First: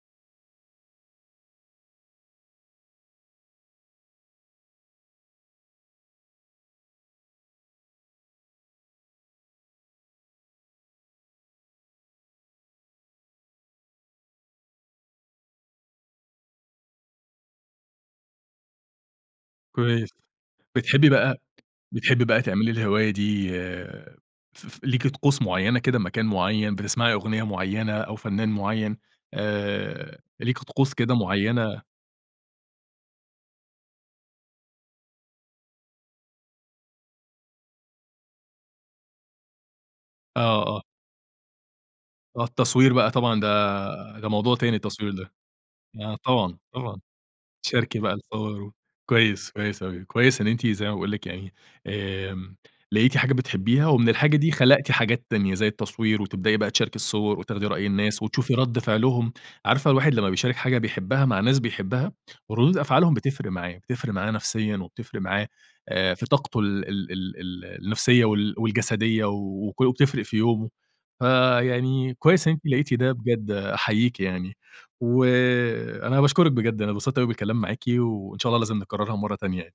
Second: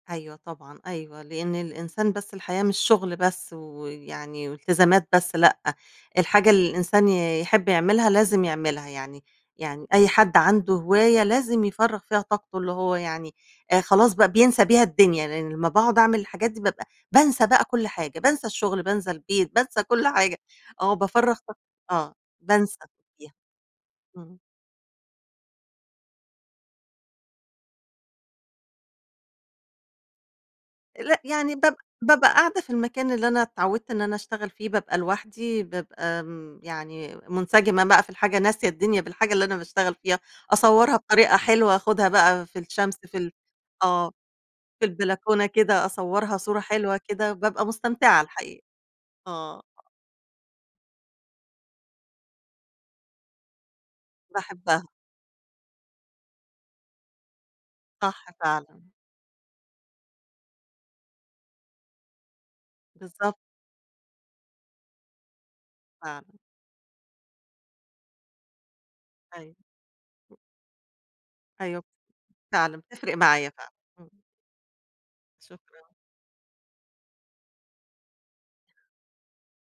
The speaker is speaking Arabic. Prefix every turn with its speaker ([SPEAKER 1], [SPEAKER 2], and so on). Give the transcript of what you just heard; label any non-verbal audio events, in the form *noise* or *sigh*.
[SPEAKER 1] أيوه طبعًا أيوه، لإن الإنسان بس الحياة مش شغل بس ويعني والتزامات بس، لأ، الحاجة اللي الإنسان ي يحب يعملها لازم يعملها، يعني يعني أي حد عنده هواية لازم يفرّغ فيها طاقته اللي هو يعني آآ خلاص بقى بينسى بيها الدنيا، لإن لمّا باقعُد أعمل الحاجات دي بابقى بانسى بقى كل حاجة، بانسى الشغل، بانسى البيت، بانسى كل
[SPEAKER 2] كويس.
[SPEAKER 1] حاجة، آه
[SPEAKER 2] بتحبي
[SPEAKER 1] بافرّغ
[SPEAKER 2] بقى
[SPEAKER 1] طاق آه
[SPEAKER 2] بتحبي بقى تعملي
[SPEAKER 1] بانسى
[SPEAKER 2] الهواية
[SPEAKER 1] يه
[SPEAKER 2] دي
[SPEAKER 1] إمم.
[SPEAKER 2] ف ف ليكِ طقوس مُعيّنة كده مكان مُعيّن بتسمعي أُغنية معيّنة أو فنان معيّن آآ ليكِ طقوس كده
[SPEAKER 1] لأ يعني باب
[SPEAKER 2] مُعيّنة؟
[SPEAKER 1] بابقى قاعدة في المكان اللي أنا اتعوّدت إن أنا اشتغل فيه، بابقى لوحدي، بابقى م يعني مُنسجمة بقى في الحاجة، ناسية الدنيا بالحاجة اللي أنا باشتغل فيها،
[SPEAKER 2] آه، آه.
[SPEAKER 1] أصوّرها بطريقة حلوة، آخُدها
[SPEAKER 2] آه
[SPEAKER 1] بقى في
[SPEAKER 2] التصوير
[SPEAKER 1] الشمس
[SPEAKER 2] بقى
[SPEAKER 1] في ال
[SPEAKER 2] طبعًا
[SPEAKER 1] آه،
[SPEAKER 2] ده، ده موضوع تاني
[SPEAKER 1] في
[SPEAKER 2] التصوير ده،
[SPEAKER 1] البلكونة كده
[SPEAKER 2] آه
[SPEAKER 1] أصوّرها
[SPEAKER 2] طبعًا
[SPEAKER 1] صورة
[SPEAKER 2] طبعًا،
[SPEAKER 1] حلوة كده، بابقى
[SPEAKER 2] تشاركي بقى
[SPEAKER 1] مستمتعة
[SPEAKER 2] الصور
[SPEAKER 1] الحقيقة.
[SPEAKER 2] و كويس،
[SPEAKER 1] آه.
[SPEAKER 2] كويس أوي كويس إن أنتِ زي ما باقول لِك يعني، آمم لقيتِ حاجة بتحبيها، ومن الحاجة دي خلقتِ
[SPEAKER 1] باحبّها.
[SPEAKER 2] حاجات تانية، زي التصوير وتبدئي بقى تشاركِ الصور، وتاخدي رأي الناس،
[SPEAKER 1] صح
[SPEAKER 2] وتشوفي رَد
[SPEAKER 1] فعلًا.
[SPEAKER 2] فعلهم، عارفة الواحد لمّا بيشارك حاجة بيحبّها مع ناس بيحبها ردُود أفعالهم
[SPEAKER 1] بالضبط.
[SPEAKER 2] بتفرِق معاه، بتفرق معانا نفسيًا وبتفرق معاه آآ
[SPEAKER 1] فعلًا.
[SPEAKER 2] في طاقته ال ال ال ال النفسية وال والجسدية
[SPEAKER 1] أيوه.
[SPEAKER 2] وكو وبتفرِق في
[SPEAKER 1] *unintelligible*
[SPEAKER 2] يومه،
[SPEAKER 1] أيوه ب
[SPEAKER 2] فيعني كويس إن أنتِ
[SPEAKER 1] فعلًا،
[SPEAKER 2] لقيتِ ده
[SPEAKER 1] بتفرق
[SPEAKER 2] بجد
[SPEAKER 1] معايا فعلُا. إمم.
[SPEAKER 2] أحييكِ يعني،
[SPEAKER 1] شكرًا.
[SPEAKER 2] وأنا باشكرِك بجد، أنا انبسطت أوي بالكلام معاكِ، وإن شاء الله لازم نكررها مرّة تانية يعني.